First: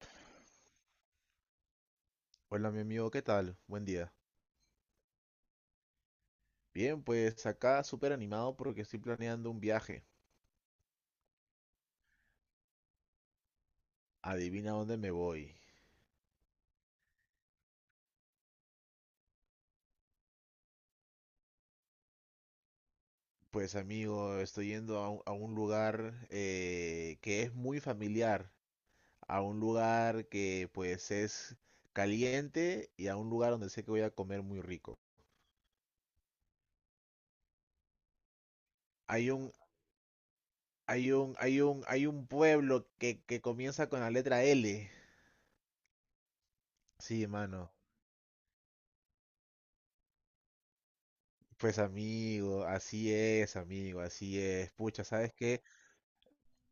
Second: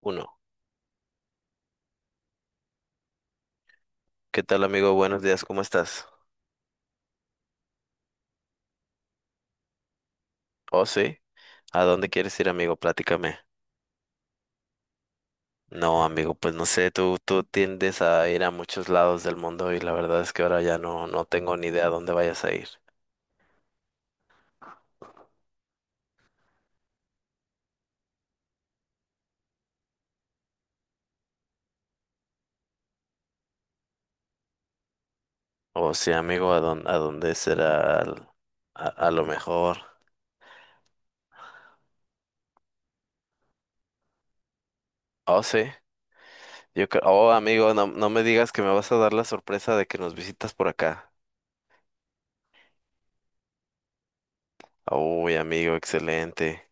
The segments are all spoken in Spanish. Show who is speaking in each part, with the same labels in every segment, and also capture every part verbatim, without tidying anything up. Speaker 1: Uno.
Speaker 2: Hola mi amigo, ¿qué tal? Buen día.
Speaker 1: ¿Qué tal, amigo? Buenos días, ¿cómo estás?
Speaker 2: Bien, pues acá súper animado porque estoy planeando un viaje.
Speaker 1: Oh, sí. ¿A dónde quieres ir, amigo? Platícame.
Speaker 2: Adivina dónde me voy.
Speaker 1: No, amigo, pues no sé, tú, tú tiendes a ir a muchos lados del mundo y la verdad es que ahora ya no, no tengo ni idea a dónde vayas a ir.
Speaker 2: Pues amigo, estoy yendo a un, a un lugar eh, que es muy familiar, a un lugar que pues es caliente y a un lugar donde sé que voy a comer muy rico.
Speaker 1: Oh, sí, amigo, ¿a dónde, a dónde será al- a, a lo
Speaker 2: Hay un,
Speaker 1: mejor?
Speaker 2: hay un, hay un, hay un pueblo que, que comienza con la letra L.
Speaker 1: Oh, sí. Yo creo,
Speaker 2: Sí,
Speaker 1: oh,
Speaker 2: mano.
Speaker 1: amigo, no, no me digas que me vas a dar la sorpresa de que nos visitas por acá.
Speaker 2: Pues amigo, así es, amigo, así es. Pucha, ¿sabes
Speaker 1: Uy,
Speaker 2: qué?
Speaker 1: amigo, excelente.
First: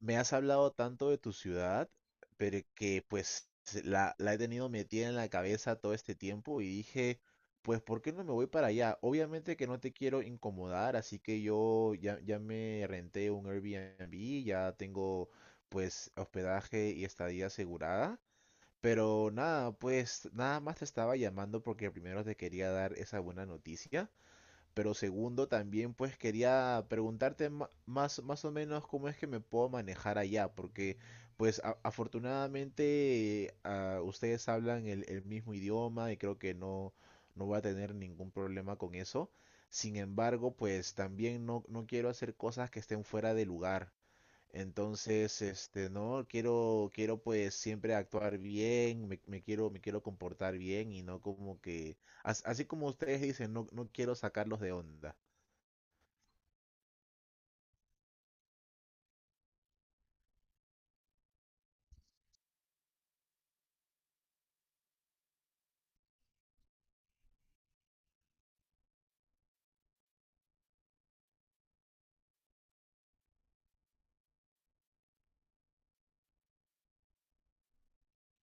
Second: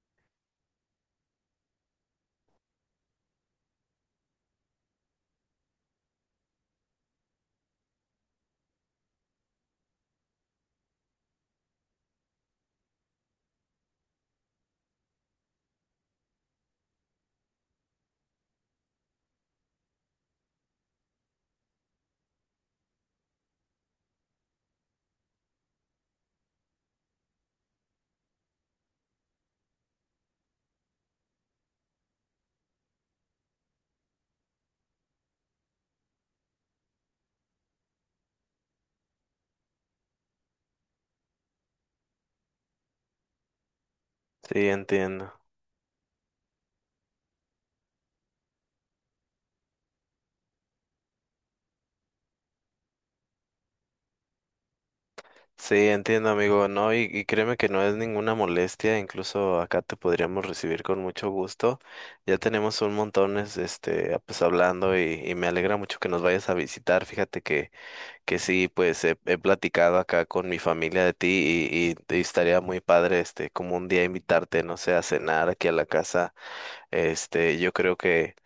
Speaker 2: Me has hablado tanto de tu ciudad, pero que pues la, la he tenido metida en la cabeza todo este tiempo y dije, pues ¿por qué no me voy para allá? Obviamente que no te quiero incomodar, así que yo ya, ya me renté un Airbnb, ya tengo pues hospedaje y estadía asegurada, pero nada, pues nada más te estaba llamando porque primero te quería dar esa buena noticia. Pero segundo, también pues quería preguntarte ma- más, más o menos cómo es que me puedo manejar allá, porque pues a- afortunadamente eh, ah, ustedes hablan el, el mismo idioma y creo que no, no voy a tener ningún problema con eso. Sin embargo, pues también no, no quiero hacer cosas que estén fuera de lugar.
Speaker 1: Sí, entiendo.
Speaker 2: Entonces, este, no, quiero, quiero pues siempre actuar bien, me, me quiero, me quiero comportar bien y no como que, as- así como ustedes dicen, no, no quiero sacarlos de onda.
Speaker 1: Sí, entiendo, amigo. No, y, y créeme que no es ninguna molestia. Incluso acá te podríamos recibir con mucho gusto. Ya tenemos un montón, es- este, ah, pues hablando y, y me alegra mucho que nos vayas a visitar. Fíjate que, que sí, pues he, he platicado acá con mi familia de ti y, y, y estaría muy padre, este, como un día invitarte, no sé, a cenar aquí a la casa. Este, yo creo que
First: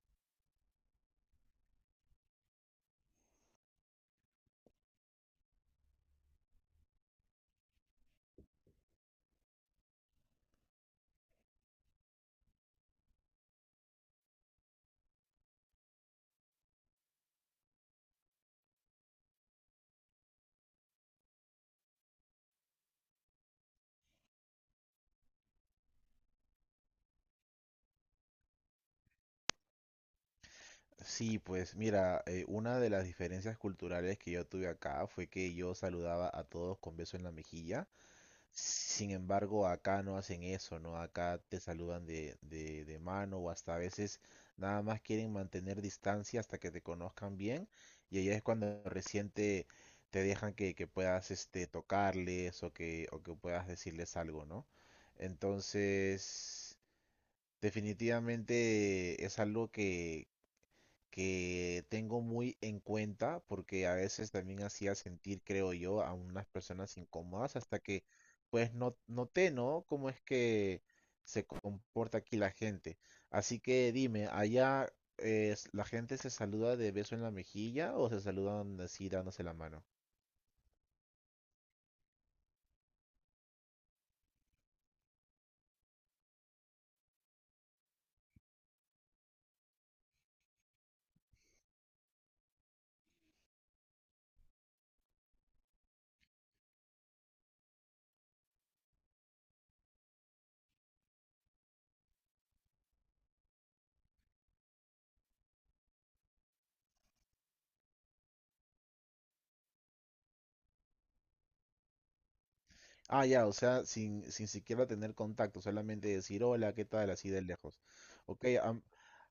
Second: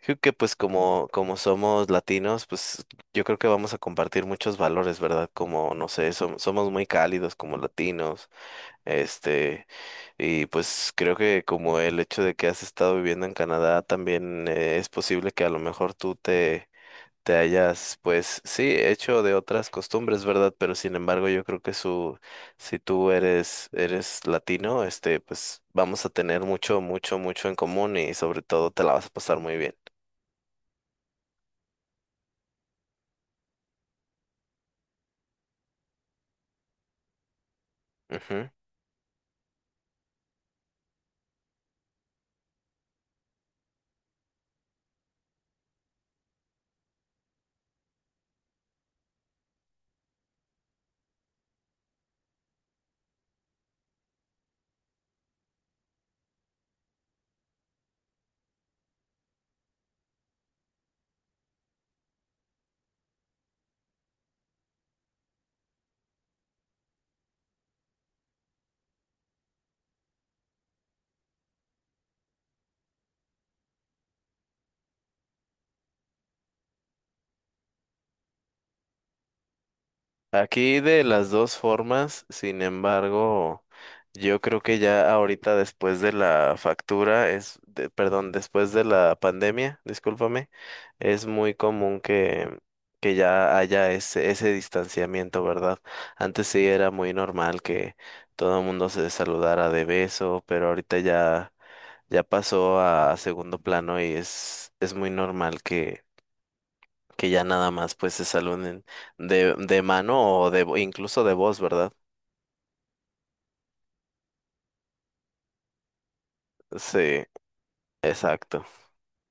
Speaker 1: Creo que pues como, como somos latinos, pues yo creo que vamos a compartir muchos valores, ¿verdad? Como, no sé, som- somos muy cálidos como latinos, este, y pues creo que como el hecho de que has estado viviendo en Canadá, también eh, es posible que a lo mejor tú te, te hayas, pues sí, hecho de otras costumbres, ¿verdad? Pero sin embargo, yo creo que su, si tú eres, eres latino, este, pues vamos a tener mucho, mucho, mucho en común y sobre todo te la vas a pasar muy bien.
Speaker 2: Sí, pues mira, eh, una de las diferencias culturales que yo tuve acá fue que yo saludaba a todos con beso en la mejilla.
Speaker 1: Ujú.
Speaker 2: Sin embargo, acá no hacen eso, ¿no? Acá te saludan de, de, de mano o hasta a veces nada más quieren mantener distancia hasta que te conozcan bien y ahí es cuando recién te, te dejan que, que puedas este, tocarles o que, o que puedas decirles algo, ¿no? Entonces, definitivamente es algo que tengo muy en cuenta porque a veces también hacía sentir, creo yo, a unas personas incómodas hasta que pues no, noté, ¿no? Cómo es que se comporta aquí la gente. Así que dime, ¿allá eh, la gente se saluda de beso en la mejilla o se saludan así dándose la mano?
Speaker 1: Aquí de las dos formas, sin embargo, yo creo que ya ahorita después de la factura es, de- perdón, después de la pandemia, discúlpame, es muy común que, que ya haya ese, ese distanciamiento, ¿verdad? Antes sí era muy normal que todo el mundo se saludara de beso, pero ahorita ya, ya pasó a segundo plano y es, es muy normal que ya nada más pues se saluden de, de mano o de vo- incluso de voz, ¿verdad?
Speaker 2: Ah, ya, o sea, sin, sin siquiera tener contacto, solamente decir hola, ¿qué tal?
Speaker 1: Sí,
Speaker 2: Así de lejos. Ok,
Speaker 1: exacto.
Speaker 2: am-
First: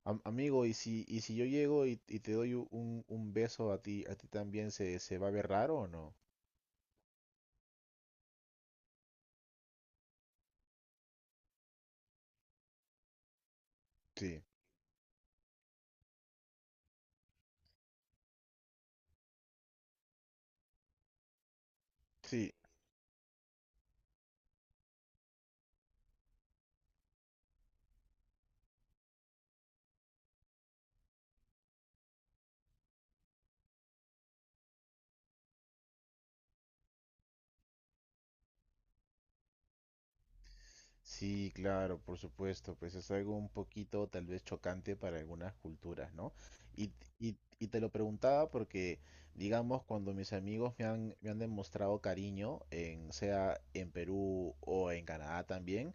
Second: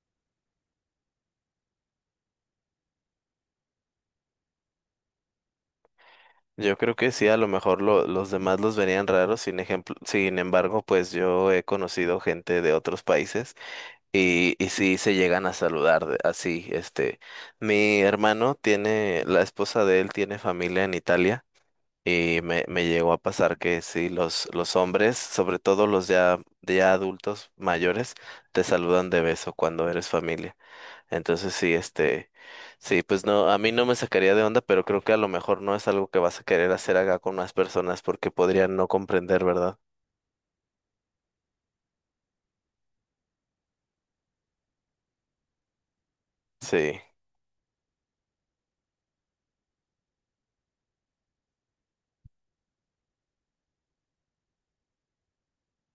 Speaker 2: am- amigo, y si, y si yo llego y, y te doy u- un, un beso a ti, a ti también, ¿se, se va a ver raro o no?
Speaker 1: Yo creo que sí, a lo mejor lo- los demás los verían raros, sin ejemplo, sin embargo, pues yo he conocido gente de otros países
Speaker 2: Sí,
Speaker 1: y, y sí se llegan a saludar de- así, este, mi hermano tiene, la esposa de él tiene familia en Italia. Y
Speaker 2: sí.
Speaker 1: me, me llegó a pasar que sí, los, los hombres, sobre todo los ya, ya adultos mayores, te saludan de beso cuando eres familia. Entonces sí, este, sí, pues no, a mí no me sacaría de onda, pero creo que a lo mejor no es algo que vas a querer hacer acá con más personas porque podrían no comprender, ¿verdad?
Speaker 2: Sí, claro, por supuesto, pues es algo un poquito tal vez chocante para algunas culturas, ¿no? Y,
Speaker 1: Sí,
Speaker 2: y- y te lo preguntaba porque, digamos, cuando mis amigos me han, me han demostrado cariño, en, sea en Perú o en Canadá también,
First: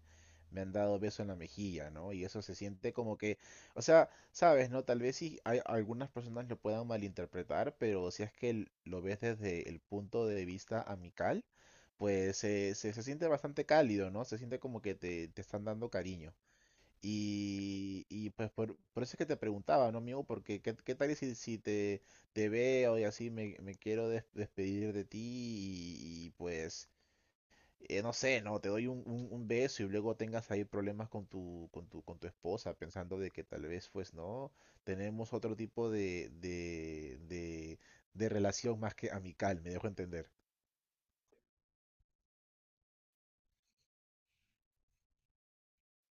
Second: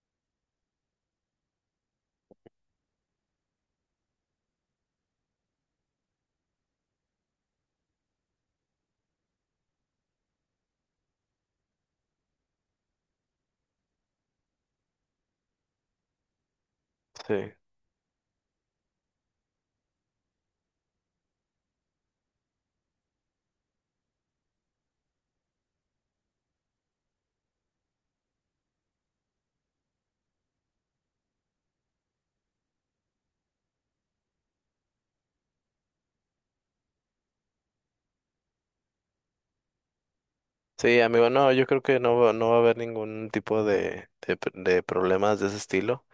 Speaker 2: me han dado beso en la mejilla, ¿no? Y eso se siente como que, o sea, sabes, ¿no? Tal vez sí hay algunas personas lo puedan malinterpretar, pero si es que l- lo ves desde el punto de vista amical, pues se, se, se siente bastante cálido, ¿no? Se siente como que te, te están dando cariño.
Speaker 1: sí.
Speaker 2: Y, y pues por, por eso es que te preguntaba, ¿no, amigo? Porque qué, qué tal si, si te, te veo y así me, me quiero des- despedir de ti y, y, pues, eh, no sé, ¿no? Te doy un, un- un beso y luego tengas ahí problemas con tu, con tu, con tu esposa, pensando de que tal vez, pues, ¿no? Tenemos otro tipo de, de, de, de relación más que amical, me dejo entender.
Speaker 1: Sí, amigo, no, yo creo que no, va- no va a haber ningún tipo de, de, pr- de problemas de ese estilo.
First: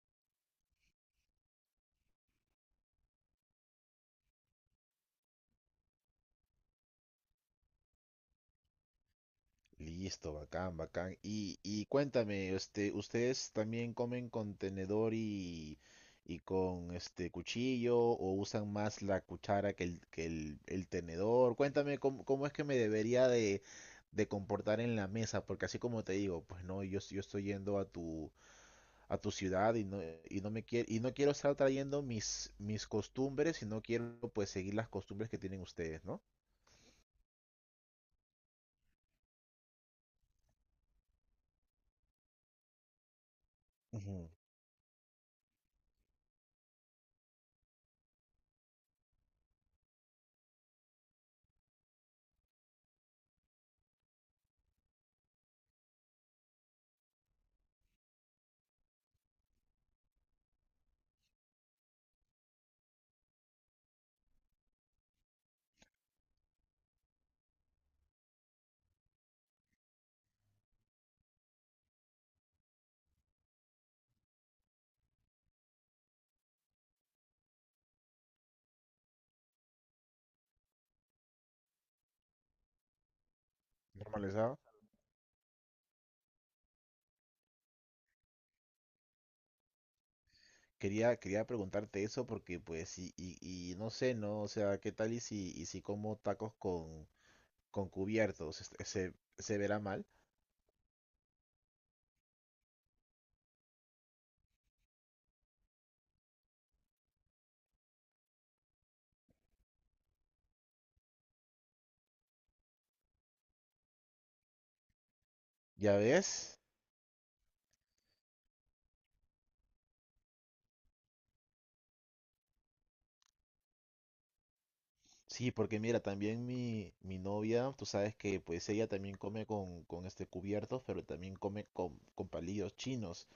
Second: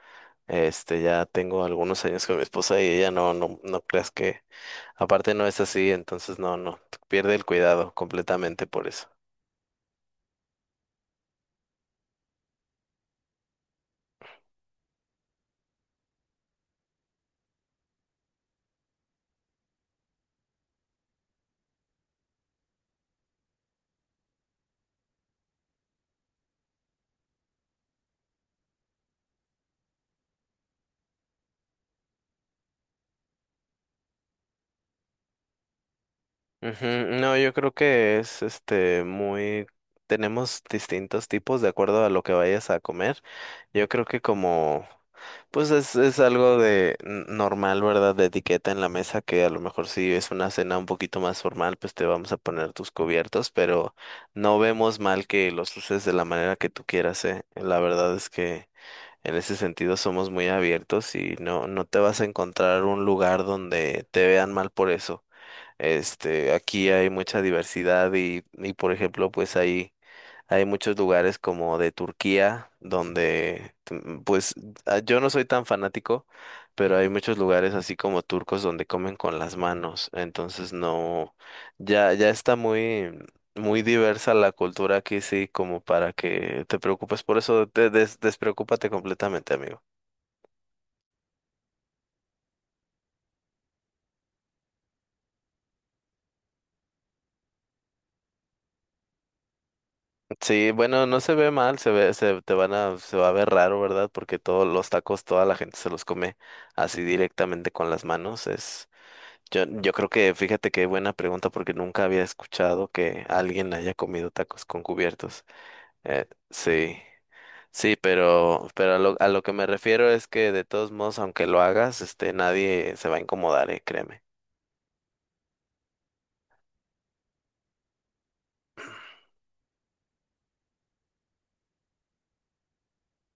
Speaker 1: Este, ya tengo algunos años con mi esposa y ella no, no, no creas que, aparte no es así, entonces no, no, pierde el cuidado completamente por eso.
Speaker 2: Listo, bacán, bacán. Y, y cuéntame, este, ¿ustedes también comen con tenedor y, y con este cuchillo o usan más la cuchara que el, que el, el tenedor? Cuéntame cómo, cómo es que me debería de, de comportar en la mesa, porque así como te digo, pues no, yo, yo estoy yendo a tu, a tu ciudad y no, y no me quiero, y no quiero estar trayendo mis, mis costumbres y no quiero pues seguir las costumbres que tienen ustedes, ¿no?
Speaker 1: Ujú. No, yo creo que es este muy tenemos distintos tipos de acuerdo a lo que vayas a comer. Yo creo que
Speaker 2: Ujú.
Speaker 1: como pues es, es algo de n- normal, ¿verdad? De etiqueta en la mesa que a lo mejor si es una cena un poquito más formal, pues te vamos a poner tus cubiertos, pero no vemos mal que los uses de la manera que tú quieras, ¿eh? La verdad es que en ese sentido somos muy abiertos y no no te vas a encontrar un lugar donde te vean mal por eso. Este, aquí hay mucha diversidad y, y por ejemplo, pues hay, hay muchos lugares como de Turquía, donde, mm, pues ah, yo no soy tan fanático, pero hay muchos lugares así como turcos donde comen con las manos. Entonces no, ya, ya está muy, muy diversa la
Speaker 2: Normalizado.
Speaker 1: cultura aquí, sí, como para que te preocupes por eso, te des- despreocúpate completamente, amigo.
Speaker 2: Quería, quería preguntarte eso porque pues y, y, y no sé, ¿no? O sea, ¿qué tal y si, y si como tacos con, con cubiertos? Este, ¿se, se verá mal?
Speaker 1: Sí, bueno, no se ve mal, se ve, se te van a, se va a ver raro, ¿verdad? Porque todos los tacos, toda la gente se los come así directamente con las manos. Es, yo, yo creo que, fíjate qué buena pregunta, porque nunca había escuchado que alguien haya comido tacos con cubiertos.
Speaker 2: ¿Ya
Speaker 1: Eh,
Speaker 2: ves?
Speaker 1: sí, sí, pero, pero a lo, a lo que me refiero es que de todos modos, aunque lo hagas, este, nadie se va a incomodar, eh, créeme.
Speaker 2: Sí, porque mira, también mi, mi novia, tú sabes que pues ella también come con, con este cubiertos, pero también come con, con palillos chinos.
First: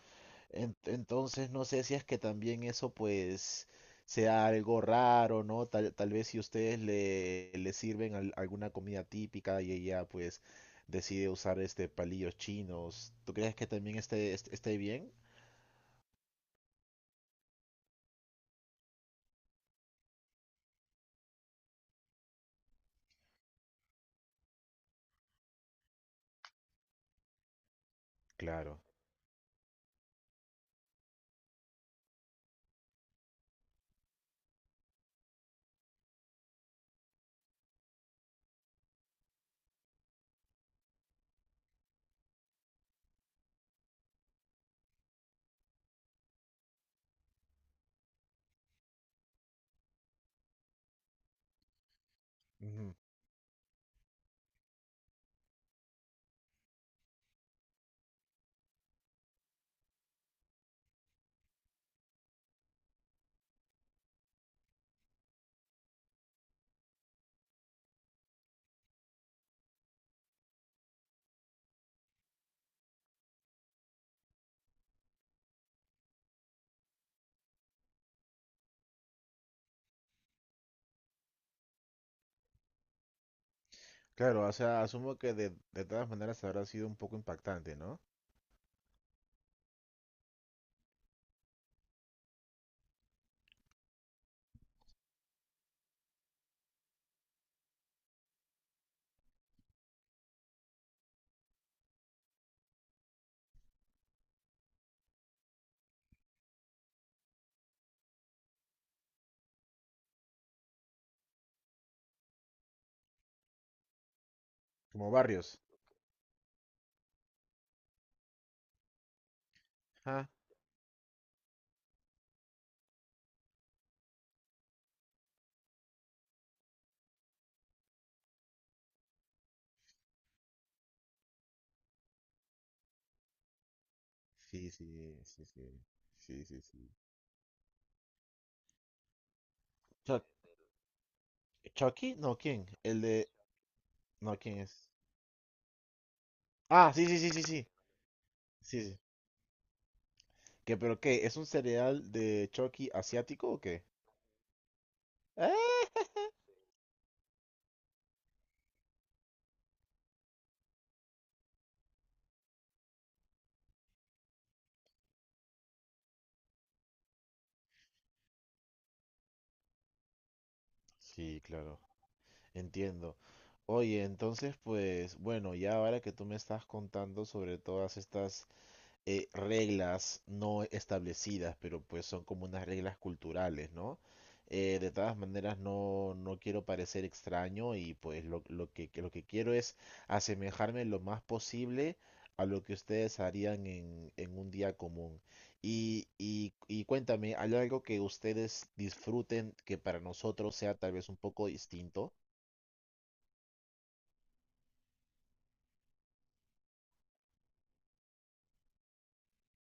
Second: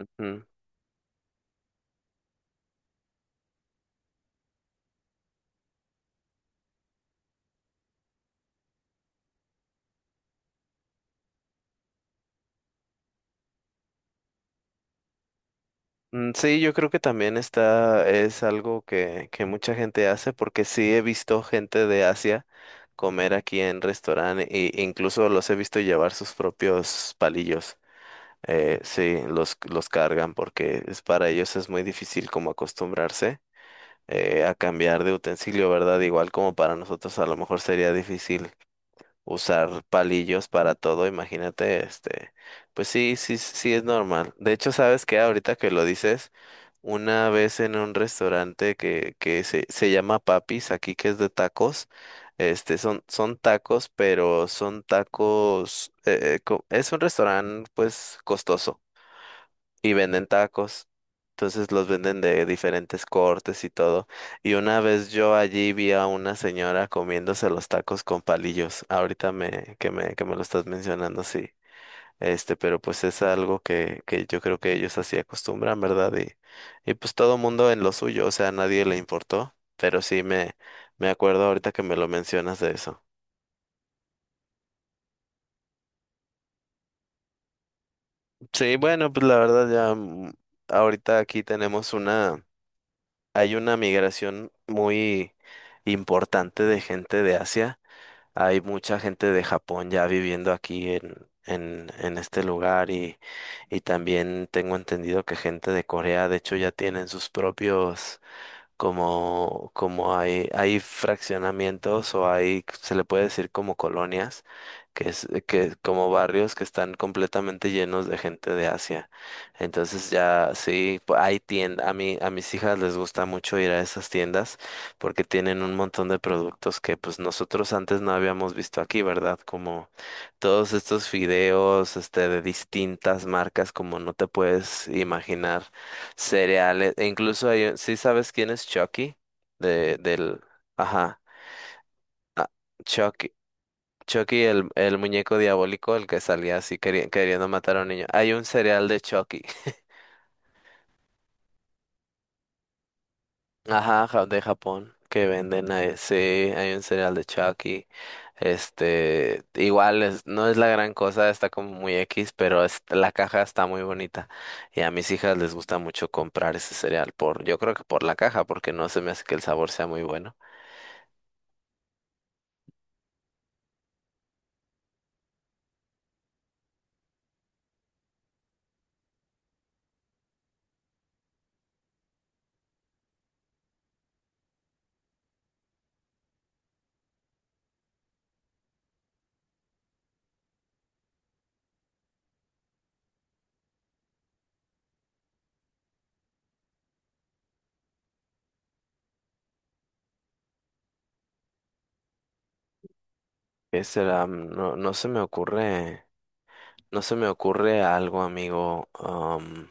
Speaker 2: En- Entonces no sé si es que también eso pues sea algo raro, ¿no? Tal, tal vez si ustedes le, le sirven al- alguna comida típica y ella pues decide usar este palillos chinos, ¿tú crees que también esté, est- esté bien?
Speaker 1: Mm, sí, yo creo que también está, es algo que, que mucha gente hace porque sí he visto gente de Asia comer aquí en restaurante e incluso los he visto llevar sus propios palillos. Eh,
Speaker 2: Claro.
Speaker 1: sí, los, los cargan porque es, para ellos es muy difícil como acostumbrarse eh, a cambiar de utensilio, ¿verdad? Igual como para nosotros a lo mejor sería difícil usar palillos para todo, imagínate, este, pues sí, sí, sí es normal. De hecho, ¿sabes qué? Ahorita que lo dices, una vez en un restaurante que, que se, se llama Papis, aquí que es de tacos, este,
Speaker 2: Ujú.
Speaker 1: son, son tacos, pero son tacos, eh, eh, co- es un restaurante, pues, costoso y venden tacos. Entonces los venden de diferentes cortes y todo. Y una vez yo allí vi a una señora comiéndose los tacos con palillos. Ahorita me, que me, que me lo estás mencionando, sí. Este, pero pues es algo que, que yo creo que ellos así acostumbran, ¿verdad? Y, y pues todo mundo en lo suyo, o sea, a nadie le importó. Pero sí me, me acuerdo ahorita que me lo mencionas de eso.
Speaker 2: Claro, o sea, asumo que de, de todas maneras habrá sido un poco impactante, ¿no?
Speaker 1: Sí, bueno, pues la verdad ya mm, ahorita aquí tenemos una. Hay una migración muy importante de gente de Asia. Hay mucha gente de Japón ya viviendo aquí en, en, en este lugar y, y también tengo entendido que gente de Corea, de hecho, ya tienen sus propios como, como hay, hay fraccionamientos o hay, se le puede decir como colonias, que
Speaker 2: Como
Speaker 1: es,
Speaker 2: barrios.
Speaker 1: que como barrios que están completamente llenos de gente de Asia. Entonces
Speaker 2: Ah,
Speaker 1: ya sí, pu- hay tiendas, a mí, a mis hijas les gusta mucho ir a esas tiendas porque tienen un montón de productos que pues nosotros antes no habíamos visto aquí, ¿verdad? Como todos estos fideos, este, de distintas marcas, como no te
Speaker 2: sí,
Speaker 1: puedes
Speaker 2: sí, sí,
Speaker 1: imaginar.
Speaker 2: sí, sí, sí, sí.
Speaker 1: Cereales. E incluso hay, un- ¿sí sabes quién es Chucky? De,
Speaker 2: Chuck-
Speaker 1: del, ajá,
Speaker 2: ¿Chucky? No, ¿quién? El de...
Speaker 1: Chucky.
Speaker 2: No,
Speaker 1: Chucky,
Speaker 2: ¿quién
Speaker 1: el,
Speaker 2: es?
Speaker 1: el muñeco diabólico, el que salía así
Speaker 2: Ah, sí,
Speaker 1: queri-
Speaker 2: sí, sí, sí,
Speaker 1: queriendo
Speaker 2: sí.
Speaker 1: matar a un niño. Hay un
Speaker 2: Sí,
Speaker 1: cereal
Speaker 2: sí.
Speaker 1: de Chucky.
Speaker 2: ¿Qué, pero qué? ¿Es un cereal de Chucky asiático o qué?
Speaker 1: Ajá, ja- de Japón, que
Speaker 2: ¡Ah!
Speaker 1: venden ahí. Sí, hay un cereal de Chucky. Este, igual es- no es la gran cosa, está como muy X, pero es- la caja está muy bonita. Y a mis hijas les gusta mucho comprar ese cereal por, yo creo que por la caja, porque no se me hace que el sabor sea muy bueno.
Speaker 2: Sí, claro, entiendo. Oye, entonces, pues, bueno, ya ahora que tú me estás contando sobre todas estas eh, reglas no establecidas, pero pues son como unas reglas culturales, ¿no? Eh, de todas maneras, no, no quiero parecer extraño y pues lo, lo que, que lo que quiero es asemejarme lo más posible a lo que ustedes harían en, en un día común. Y, y, y cuéntame, ¿hay algo que ustedes disfruten que para nosotros sea tal vez un poco distinto?
Speaker 1: ¿Qué será? Mm, no, no se me ocurre, no se me ocurre algo, amigo. Am,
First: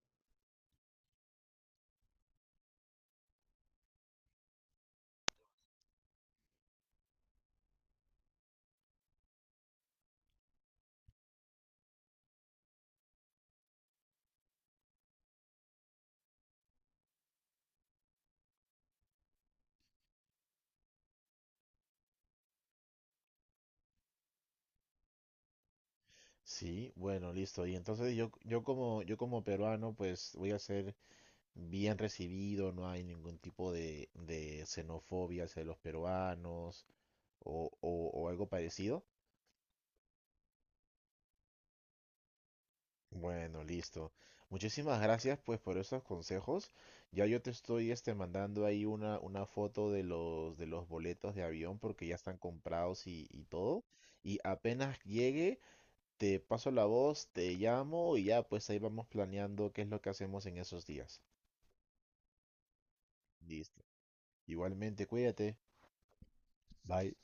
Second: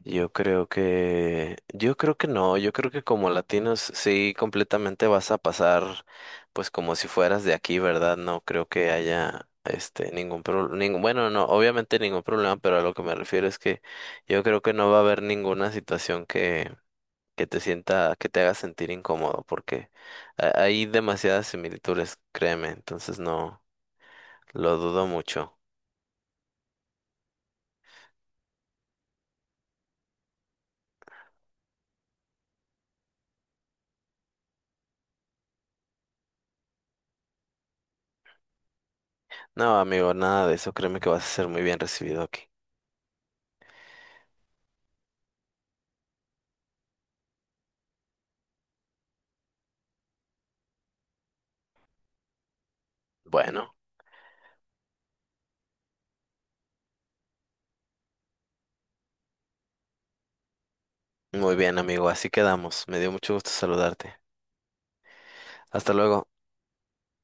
Speaker 1: yo creo que, yo creo que no, yo creo que como latinos sí completamente vas a pasar, pues como si fueras de aquí, ¿verdad? No creo que haya, este, ningún problema, ningún, bueno, no, obviamente ningún problema, pero a lo que me refiero es que yo creo que no va a haber ninguna situación que, que te sienta, que te haga sentir incómodo, porque ha- hay demasiadas similitudes, créeme, entonces no. Lo dudo mucho.
Speaker 2: Sí, bueno, listo. Y entonces yo, yo como, yo como peruano, pues voy a hacer bien recibido, no hay ningún tipo de, de xenofobia hacia los peruanos o, o- o algo parecido.
Speaker 1: No, amigo, nada de eso. Créeme que vas a ser muy bien recibido aquí.
Speaker 2: Bueno, listo. Muchísimas gracias pues por esos consejos. Ya yo te estoy este mandando ahí una, una foto de los de los boletos de avión porque ya están comprados y, y
Speaker 1: Bueno,
Speaker 2: todo. Y apenas llegue, te paso la voz, te llamo y ya pues ahí vamos planeando qué es lo que hacemos en esos días.
Speaker 1: muy bien, amigo. Así quedamos. Me dio mucho gusto
Speaker 2: Listo.
Speaker 1: saludarte.
Speaker 2: Igualmente, cuídate.
Speaker 1: Hasta luego.
Speaker 2: Bye.